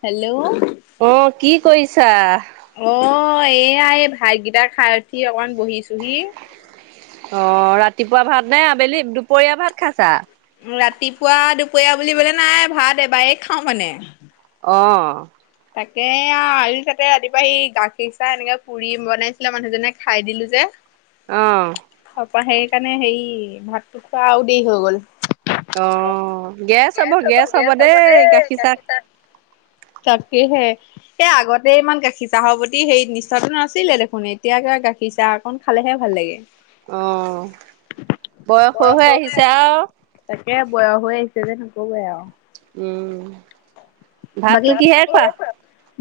Hello! অ', কি কৰিছা? অ', এয়া এ ভাতগিটা খাই উঠি অকমান বহিছোঁহি। অ', ৰাতিপুৱা ভাতনে আবেলি দুপৰীয়া ভাত খাইছা? ৰাতিপুৱা, দুপৰীয়া বুলিবলে নাই ভাত এবাৰেই খাওঁ মানে। অ'। তাকে, [unintelligible] তাতে ৰাতিপুৱা সি গাখীৰ চাহ এনেকে পুৰি বনাইছিলে মানুহজনে খাই দিলোঁ যে। অ'। তাপা সেইকাৰণে হেৰি ভাতটো খোৱা আৰু দেৰি হৈ গ'ল। অ', গেছ হ'ব, গেছ হ'ব দেই, গাখী চাহ তাকেহে। এই আগতে ইমান গাখীৰ চাহৰ প্ৰতি সেই নিচাটো নাছিলে দেখোন এতিয়া গাখীৰ চাহ কন খালেহে ভাল লাগে। অ', বয়স হৈ, হৈ আহিছে আৰু। তাকে, বয়স হৈ আহিছে যে, নক'বই আৰু। উম, বাকী ভাতটো কিহেৰে খোৱা?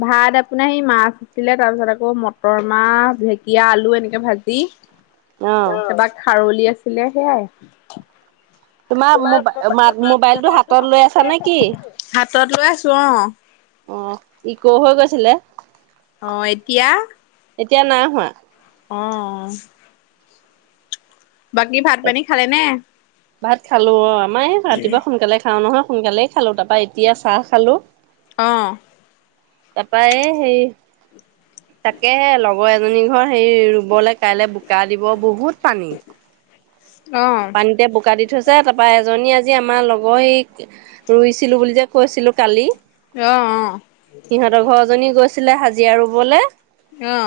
ভাত আপোনাৰ সেই মাছ ছিলে তাৰপিছত আকৌ মটৰ মাহ, ঢেকীয়া, আলু এনেকে ভাজি। অ', তাপা খাৰলি আছিলে সেয়াই। তোমাৰ মোবাইল-মা মোবাইলটো হাতত লৈ আছানে কি? হাতত লৈ আছোঁ অ'। অ', ইক' হৈ গৈছিলে। অ', এতিয়া? এতিয়া নাই হোৱা। অ'। বাকী ভাত, পানী খালেনে? ভাত খালোঁ অ', আমাৰ এই ৰাতিপুৱা সোনকালে খাওঁ নহয়, সোনকালে খালোঁ তাপা এতিয়া চাহ খালোঁ। অ'। তাপা এই সেই, তাকেহে লগ লগৰ এজনী ঘৰ সেই ৰুবলৈ কাইলে বোকা দিব বহুত পানী। অ'। এতে বোকা দি থৈছে তাৰপা এজনী আজি আমাৰ লগৰ সেই ৰুইছিলোঁ বুলি যে, কৈছিলোঁ কালি। অঁ অঁ। সিহঁতৰ ঘৰ এজনী গৈছিলে হাজিৰা ৰুবলে। অঁ।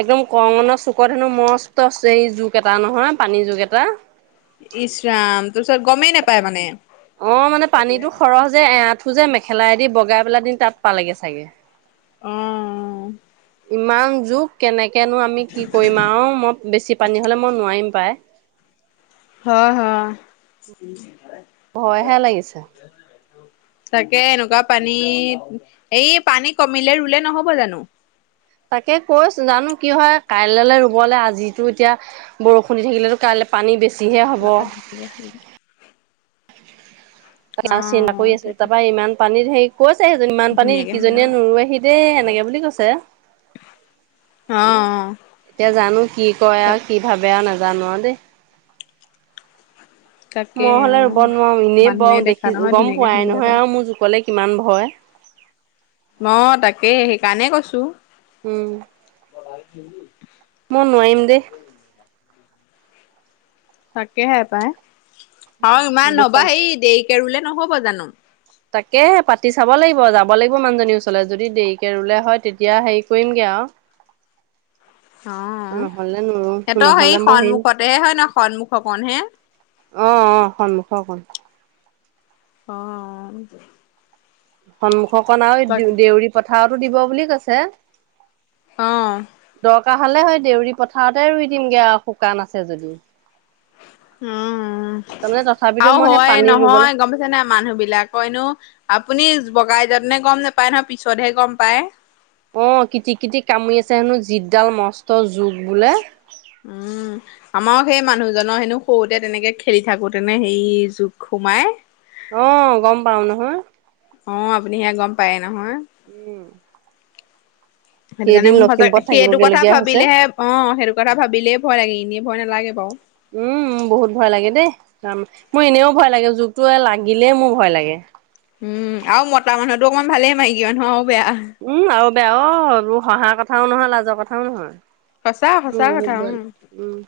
একদম কৰঙণ চুকত হেনো মস্তছ এই জুক এটা নহয় পানীৰ জোক এটা। ইচৰাম তাপাচত গমেই নেপায় মানে। অ মানে পানীতো সৰহ যে, এআঁঠু যে মেখেলা দি বগাই পেলা দি তাত পালেগে চাগে। অঁ। ইমান জোক কেনেকেনো আমি কি কৰিম আও মই বেছি পানী হ'লে মই নোৱাৰিম পাই। হয় হয়। ভয়হে লাগিছে। তাকে এনেকুৱা পানীত, সেই পানী কমিলে ৰুলে নহব জানো। তাকে কৈছো জানো কি হয়, কাইললে ৰুবলৈ আজিতো এতিয়া বৰষুণ দি থাকিলেতো কাইলে, পানী বেছিহে হ'ব। [unintelligible] অ চিন্তা কৰি আছো, তাকে তাৰপৰা ইমান পানীত সেই, কৈছে সেইজনী ইমান পানী ধুনীয়াকে সানি অ এইকেইজনীয়ে নোৰোৱেহি দেই এনেকে বুলি কৈছে। অ অঁ। এতিয়া জানো কি কয় আও কি ভাবে আৰু নাজানো আও দেই। তাকে মই হ'লে অ ৰুব নোৱাও। এনেই মানুহে বাওঁ দেখা দেখি নহয় গম ধুনীয়াকে পোৱাই সানিবলৈ নহয় কোৱা আৰু মোৰ জুকলে কিমান ভয়। অ তাকেই সেইকাৰণে কৈছো। উম। [unintelligible] মই নোৱাৰিম দেই। তাকেহে পাই আৰু ইমান ৰবা বোপান সেই দেৰিকে ৰুলে নহব জানো। তাকেহে পাতি চাব লাগিব যাব লাগিব মানুহজনীৰ ওচৰলে যদি দেৰিকে ৰুলে হয় তেতিয়া হেই, কৰিমগে আও। অঁ সিহতৰ নহ'লে সেই মই হেৰি সন্মুখতেহে হয় ন, সন্মুখ কনহে। অঁ অঁ সন্মুখৰ কণ। অঁ অ। সন্মুখকণ আৰু এই দে দেউৰী পথাৰতো দিব বুলি কৈছে। অ দৰকাৰ হলে হয় দেউৰী পথাৰতে ৰুই দিমগে আও শুকান আছে যদি। উম ওম তাৰমানে তথাপিতো আৰু মই সেই হয় পানী ৰুবলৈ নহয় গমপাই ছে নাই মানুহ বিলাকৰ এনেও আপুনি বগাই যাত নে গম নোপায় নহ পিছতহে গম পায়। অঁ কিটিক কিটিক কামুৰি আছে হেনো জিদডাল মস্ত জোক বোলে। উম। আমাৰ সেই মানুহজনৰ হেনো সৰুতে তেনেকে খেলি থাকোতে নে সেই জোক সোমাই। অঁ গম পাও নহয়। অ আপুনি সেয়া গম পায়ে নহয়। উম, সেইটো কাৰণে কেইদিন মোৰ সদায়, লখিমপুৰত সেইটো থাকিবগে কথা লগীয়া হৈছে। ভাবিলেহে। অঁ সেইটো কথা ভাবিলেই ভয় লাগে, এনেই ভয় নালাগে বাও। উম বহুত ভয় লাগে দেই, মোৰ এনেও ভয় লাগে জোকটোৱে লাগিলে মোৰ ভয় লাগে। উম, আৰু মতা মানুহটো অকণমান ভালে মাইকী মানুহ আও বেয়া। উম আৰু বেয়া অঁ এইবোৰ হঁহাৰ কথাও নহয়, লাজৰ কথাও নহয়। সঁচা উ সঁচা বহুত কথা বইল। উম উম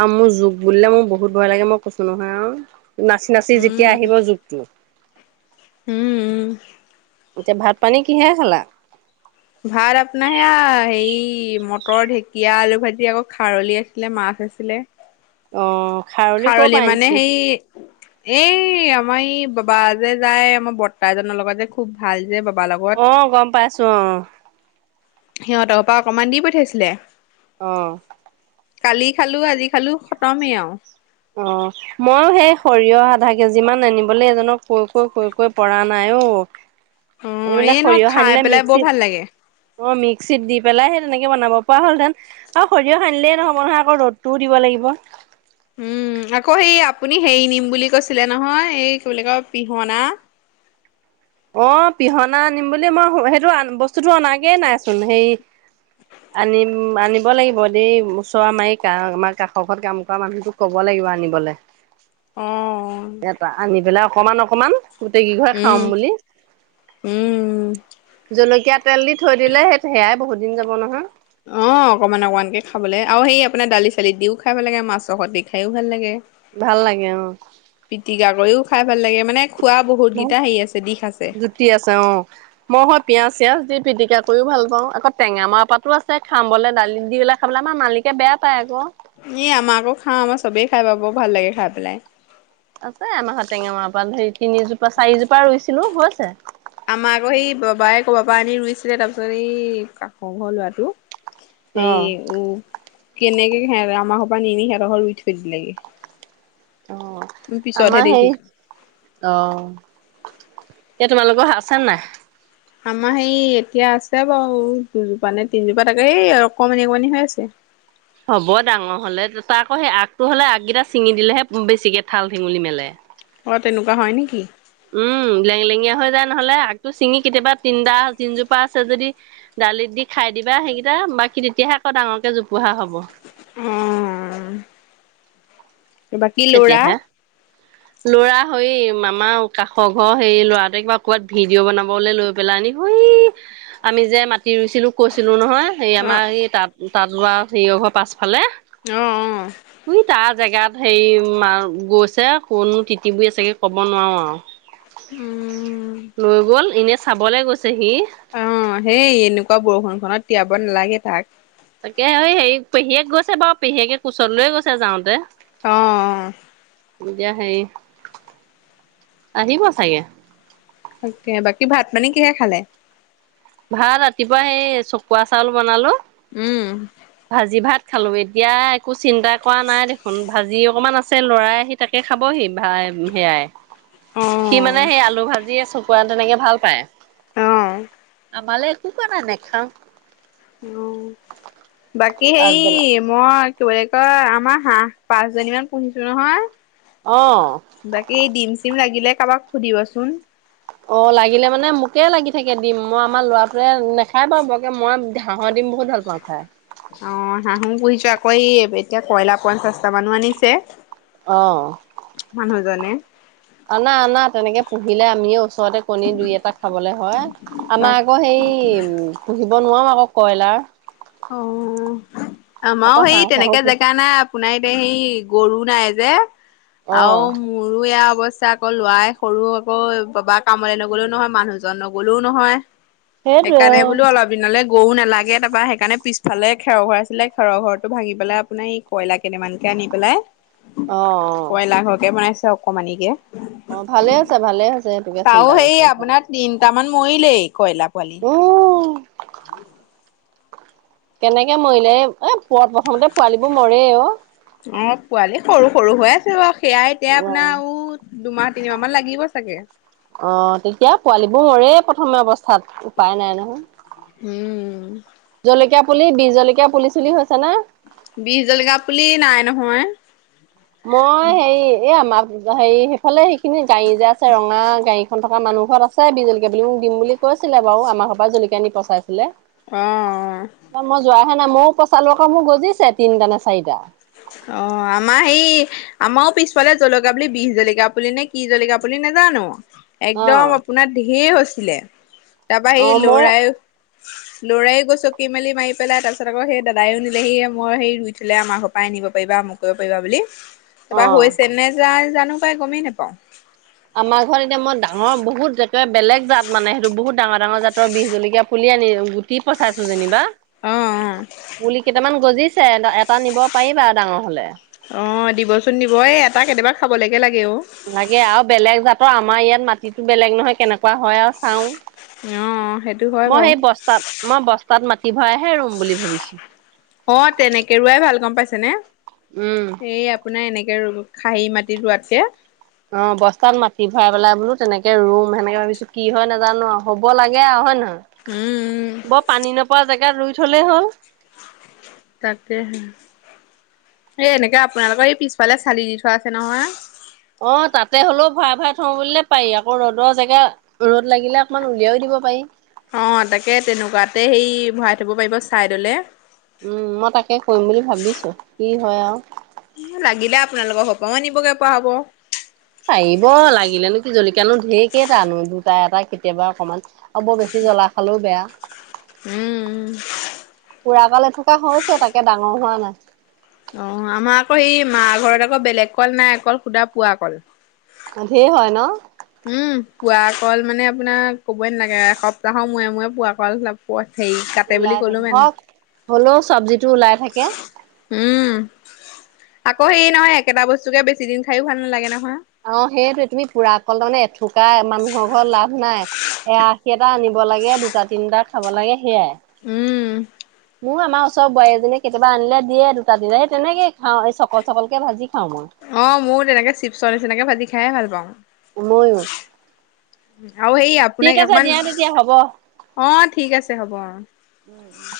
আৰু মোৰ জোক বুলিলে মোৰ বহুত ভয় লাগে মই কৈছো নহয়, আৰু নাচ নাচি উম যেতিয়া আহিব জোক টো হুম উম। এতিয়া ভাত পানী কিহেৰে খালা? ভাত আপোনাৰ সেয়া হেৰি মটৰ ঢেকীয়া আলু ভাজি আকৌ খাৰলি আছিলে মাছ আছিলে। অ, খাৰলি কৰ পৰা মানে আনিছিলা। সেই এই আমাৰ এই বাবা যে যায় আমাৰ বৰদেউতা এজনৰ লগত যে খুব ভাল যে বাবাৰ লগত। অ গম পাইছোঁ অ সিহঁতৰ ঘৰ পৰা অকণমান দি পঠিয়াইছিলে। অ কালি খালো আজি খালো খতমেই আৰু। অ মইয়ো সেই সৰিয়হ আধা কেজিমান আনিবলৈ এজনক কৈ কৈ কৈ কৈ পৰা নাই অ। অ মানে এই ন সৰিয়হ খাই সানিলে পেলাই বৰ মিক্সিত ভাল লাগে। অ মিক্সিত দি পেলাই সেই তেনেকে বনাব পৰা হলহেতেন। আৰু সৰিয়হ আনিলে নহ'ব নহয় আকৌ ৰদটোও দিব লাগিব। উম আকৌ সেই আপুনি হেৰি নিম বুলি কৈছিলে নহয় এই কি বুলি কয় পিহনা। অ পিহনা আনিম বুলি মই সেইটো বস্তুটো অনাগে নাইচোন হেৰি আনিম আনিব লাগিব দেই ওচৰ আমাৰ কাষৰ ঘৰত কাম কৰা মানুহটোক ক'ব লাগিব আনিবলে। অ আনি পেলাই অকমান অকমান গোটেইকেইঘৰে উম খাম বুলি। উম জলকীয়া তেল দি থৈ দিলে সেই সেয়াই বহুত দিন যাব নহয়। অ অকমান অকমানকে খাবলৈ আৰু সেই আপোনাৰ দালি চালিত দিও খাই ভাল লাগে মাছৰ সৈতেও খাই ভাল লাগে। ভাল লাগে অ। পিটিকা কৰিও খাই ভাল লাগে মানে খোৱা বহুতকেইটা হেৰি আছে দিশ আছে। কি আছে অঁ। মই হ পিয়াঁজ চিয়াজ দি পিটিকা কৰিও ভাল পাওঁ আকৌ টেঙা মৰা পাতো আছে খাম বলে দালি দিলে খাবলে আমাৰ মালিকে বেয়া পায় আকৌ। এ আমাৰ আকৌ খাওঁ আমাৰ চবেই খাই বা বৰ ভাল লাগে খাই পেলাই। আছে আমাৰ ঘৰত টেঙা মৰা পাত হেৰি তিনিজোপা চাৰিজোপা ৰুইছিলো হৈছে। আমাৰ আকৌ সেই বাবাই কবাৰ পাৰা আনি ৰুইছিলে তাৰপিছত এই কাষৰ ঘৰ ল'ৰাটো অ সেই উ কেনেকে আমাৰ ঘৰ পৰা নিনি হেহঁতৰ ঘৰত ৰুই থৈ দিলেগে। অ আমি পিছতহে আমাৰ সেই দেখিছো অ এতিয়া তোমালোকৰ আছে নাই। আমাৰ সেই এতিয়া আছে বাৰু দুজোপা নে তিনজোপা তাকে এই অকমানি অকমানি হৈ আছে। হ'ব ডাঙৰ হলে তাক সেই আগটো হ'লে আগেকেইটা চিঙি দিলেহে বেছিকে ঠাল ঠেঙলি মেলে। অঁ তেনেকুৱা হয় নেকি? উম লেং লেঙীয়া হৈ যায় নহলে আগতটো ছিঙি কেতিয়াবা তিনিটা তিনজোপা আছে যদি দালিত দি খাই দিবা সেইকেইটা বাকী তেতিয়াহে আকৌ ডাঙৰকৈ জোপোহা হ'ব। উম, উম তেতিয়াহে ল'ৰা হৈ মামা কাষৰ ঘৰ সেই ল'ৰাটোৱে কিবা ক'ৰবাত ভিডিঅ' বনাবলৈ লৈ পেলানি হৈই আমি যে মাটি ৰুইছিলো কৈছিলো নহয় সেই অ আমাৰ এই তাত তাত লোৱা সেইঘৰ পাছফালে। অ', অ'। ওই তাৰ জেগাত হেৰি মা গৈছে ক'তনো তিতিবুৰি আছেগে ক'ব নোৱাৰো উম আৰু। লৈ গ'ল, এনেই চাবলৈ গৈছে সি। অ সেই এনেকুৱা বৰষুণ খনত তিয়াব নালাগে তাক। তাকে হেৰি পেহীয়েক গৈছে বাৰু পেহীয়েকে কোচত লয়ে গৈছে যাওঁতে। অ অ। এতিয়া হেৰি আহিব চাগে। তাকে, বাকী ভাত পানী কিহেৰে খালে? ভাত ৰাতিপুৱা সেই চকুৱা চাউল বনালো। উম। ভাজি ভাত খালো। এতিয়া একো চিন্তা কৰা নাই দেখোন ভাজি অকমান আছে ল'ৰাই আহি তাকে খাব হি ভাই সেয়াই, সি মানে অ', সেই আলু ভাজিয়ে চ খোৱা তেনেকে ভাল পায়। অঁ। আমালে একো কৰা নাই, নেখাওঁ। অ' বাকী সেই পাছবেলা মই কি বুলি কয়, আমাৰ হাঁহ পাঁচজনী মান পুহিছো নহয়। অ'। বাকী ডিম চিম লাগিলে কাৰোবাক সুধিবচোন? অঁ লাগিলে মানে মোকে লাগি থাকে। দিম মই আমাৰ ল'ৰাটোৱে নাখায় বাৰু বৰকে, মই হাঁহ দিম বো বহুত ভাল পাওঁ খায়। অ' হাঁহো পুহিছো আকৌ এই এতিয়া কইলাৰ পঞ্চাশটা মানো আনিছে অঁ। মানুহজনে। অনা, অনা তেনেকে পুহিলে আমিয়ে ওচৰতে কণী দুই এটা খাবলৈ হয়। তাক আমাৰ আকৌ সেই পুহিব নোৱাৰো আকৌ কইলাৰ। অ' আমাৰো আকৌ হাঁহ সেই চাহো তেনেকে পুহ জেগা নাই। সোনাই পেহী গৰু নাই যে অ আৰু মোৰো এইয়া অৱস্থা আকৌ, লোৱাই সৰু আকৌ, বাবাই কামলে নগলেওঁ নহয়, মানুহজন নগ'লেওঁ নহয়। সেইটোৱে সেইকাৰণে অ বোলো অলপ দিনলে গৰু নালাগে। তাৰপা সেইকাৰণে পিছফালে খেৰৰ ঘৰ আছিলে, খেৰৰ ঘৰটো ভাঙি পেলাই আপোনাৰ ই কয়লাৰ কেইটামানকে আনি পেলাই অ কয়লাৰ ঘৰকে বনাইছে অকমানিকে। অ' ভালে আছে ভালে হৈছে সেইটোকে চিন্তা কৰিছে মিছাকে। তিনিটামান মৰিলেই কয়লাৰ পোৱালি। উ, কেনেকে মৰিলে এ পুৰা প্ৰথমতে পোৱালিবোৰ মৰে অ'। অ' পোৱালি সৰু সৰু হৈ আছে বাৰু, সেয়াাই এতিয়া অ আপোনাৰ আৰু দুমাহ তিনিমাহ মান লাগিব চাগে। অ' তেতিয়া পোৱালীবোৰ মৰেই প্ৰথম অৱস্থাত। স্থাত। উপায় নাই নহয়। উম। জলকীয়া পুলি, বিহ জলকীয়া পুলি চুলি হৈছে নে? বিহ জালকীয়া পুলি নাই নহয়। মই হেৰি এই আমাৰ হেৰি সেইফালে সেইখিনি গাড়ী যে আছে ৰঙা গাড়ীখন থকা মানুহ ঘৰত আছে বিহ জলকীয়া পুলি, মোক দিম বুলি কৈছিলে বাৰু, আমাৰ ঘৰ পৰা জলকীয়া আনি পচাইছিলে। অঁ, অ'। মই যোৱাহে নাই, ময়ো পচালো আকৌ মোৰ গজিছে তিনিটা নে চাৰিটা। অঁ আমাৰ সেই- আমাৰো পিছফালে জলকাীয়া, বুলি বি জলকাীয়া পুলি নে কি জলকীয়া পুলি নোজানো। অ একদম আপোনাৰ ধঢেৰ হৈছিলে তাৰপৰা অ সেই ময়ো লৰাই। লৰায গচকি মেলি মাৰি পেলাই তাৰপিছত আকৌই দাদায়ও নিলে সি মই সেই ৰুই থোলে আমাৰ। পাই নিব পাৰিবা মোক কৰিব পাৰিবা বুলি অ তাৰপা হৈছে নে যায় জানো পাই গমেই নাপাওঁ। আমাৰ ঘৰত এতিয়া মই ডাঙৰ বহুত একে বেলেগ জাত মানে সেইটো বহুত ডাঙৰ ডাঙৰ জাতৰ বিষ জলকীয়া পুলি আনিলো। কি পচাইছো যেনিবা অ পুলি কেইটামান গজিছ- এটা নিব পাৰিবা ডাঙৰ হ'লে। অঁ দিবচোন দিব এই এটা কেতিয়াবা খাবলৈকে লাগে অঁ! লাগে আৰু বেলেগ জাতৰ আমাৰ ইয়াত মাটিতো বেলেগ নহয় কেনেকুৱা হয়ঁ আৰ চাওঁ। অ সেইটো হয় মই বাৰু সেই বস্তাত মই বস্তাত মাটি ভৰাইহে ৰুম বুলি ভাবিছোঁ। অঁ তেনেকে ৰৰুৱাই ভাল গম পাইছে নে উম এইয়াপ- আপোনাৰ এনেকৈ ৰুব খাহী মাটিত ৰোৱাতকে। অঁ বস্তাত মাটি ভৰাই পেলাই বোলো তেনেকে ৰুম সেনেকে ভাবিছোঁ কি হঁয় নাজানো হ'ব লাগে আৰু হয়ঁ উম উম নহয়। বৰ পানী নোপোৱা জেগাত ৰুই থলেই হ'ল। তাকে হে এই এনেকে আপোনালোকৰ এই পিছফালে চালি দি থোৱা আছে নহয়। অঁ তাতে হ'লেও ভৰাাই ভাই থওঁ বুলিলে পাৰি আকৌ ৰ'দৰ জেগা- ৰ'দ লাগিলে অকণমান উলিয়াইও দিব পাৰি। অঁ তাকে তেনেকুৱাতে সে ভৰাই থ'ব পাৰিব ছাইডলে। উমঁ মই তাকে কৰিম বুলি ভাবিছোঁ কি হয়ঁ আও। ই লাগিলে আপোনালোকৰ ঘৰপৰাও আনিবগে পৰা হ'ব। পাৰিব লাগিলেনো কি জলকীয়া ঢেৰকেইটানো দুটা এটা কেতিয়াবা অকমান- হ'ব বেছি জ্বলা খালেও বেয়া। উম, পোৰা কাল এথোকা হৈছে তাকে ডাঙৰ হোৱা নাই। অঁ আমাৰ আকৌ সেই মা ঘৰত আকৌ বেলেগ কল নাই অঁ কল সুধা পোৱা কল। ধেৰ হয়ঁ ন। উমঁ পোৱা কল মানে আপোনাৰ ক'বই নালাগে এসপ্তাহৰ মূৰে মূৰে পোৱা কল- ক হেৰি কাটে ওলাই বুলি থাকে ক'লো মানে। হওক হ'লেও চব্জিটো ওলাই থাকে। উমঁ আকৌ হে নহয় একেটা বস্তুকে বেছি দিন খায়ো ভাল নালাগে নহয়। অঁ সেইটোৱে তুমি পুৰা অকল তাৰমানে এথোকা মানুহৰ ঘৰত লাভ নাই। এআশী এটা আনিব লাগে দুটা তিনটা- খাব লাগে সেয়াই। উম, মোৰ আমাৰ ওচৰ- ওচৰ বোৱাৰীজনী কেতিয়াব আনিলে দিয়ে দুটা দিল সেই তেনেকে খাওঁ এই চকল চকলকে ভাজি খাওঁ মই। অঁ মোৰো তেনেকে চিপচৰ নিচিনাকে ভাজি খাইে ভাল পাওঁ। ময়ো। আৰু সেই ঠিক আপোনাক আছে অকমান দিয়া তেতিয়া হ'ব অঁ ঠিক আছে হ'ব অঁ। উমঁ!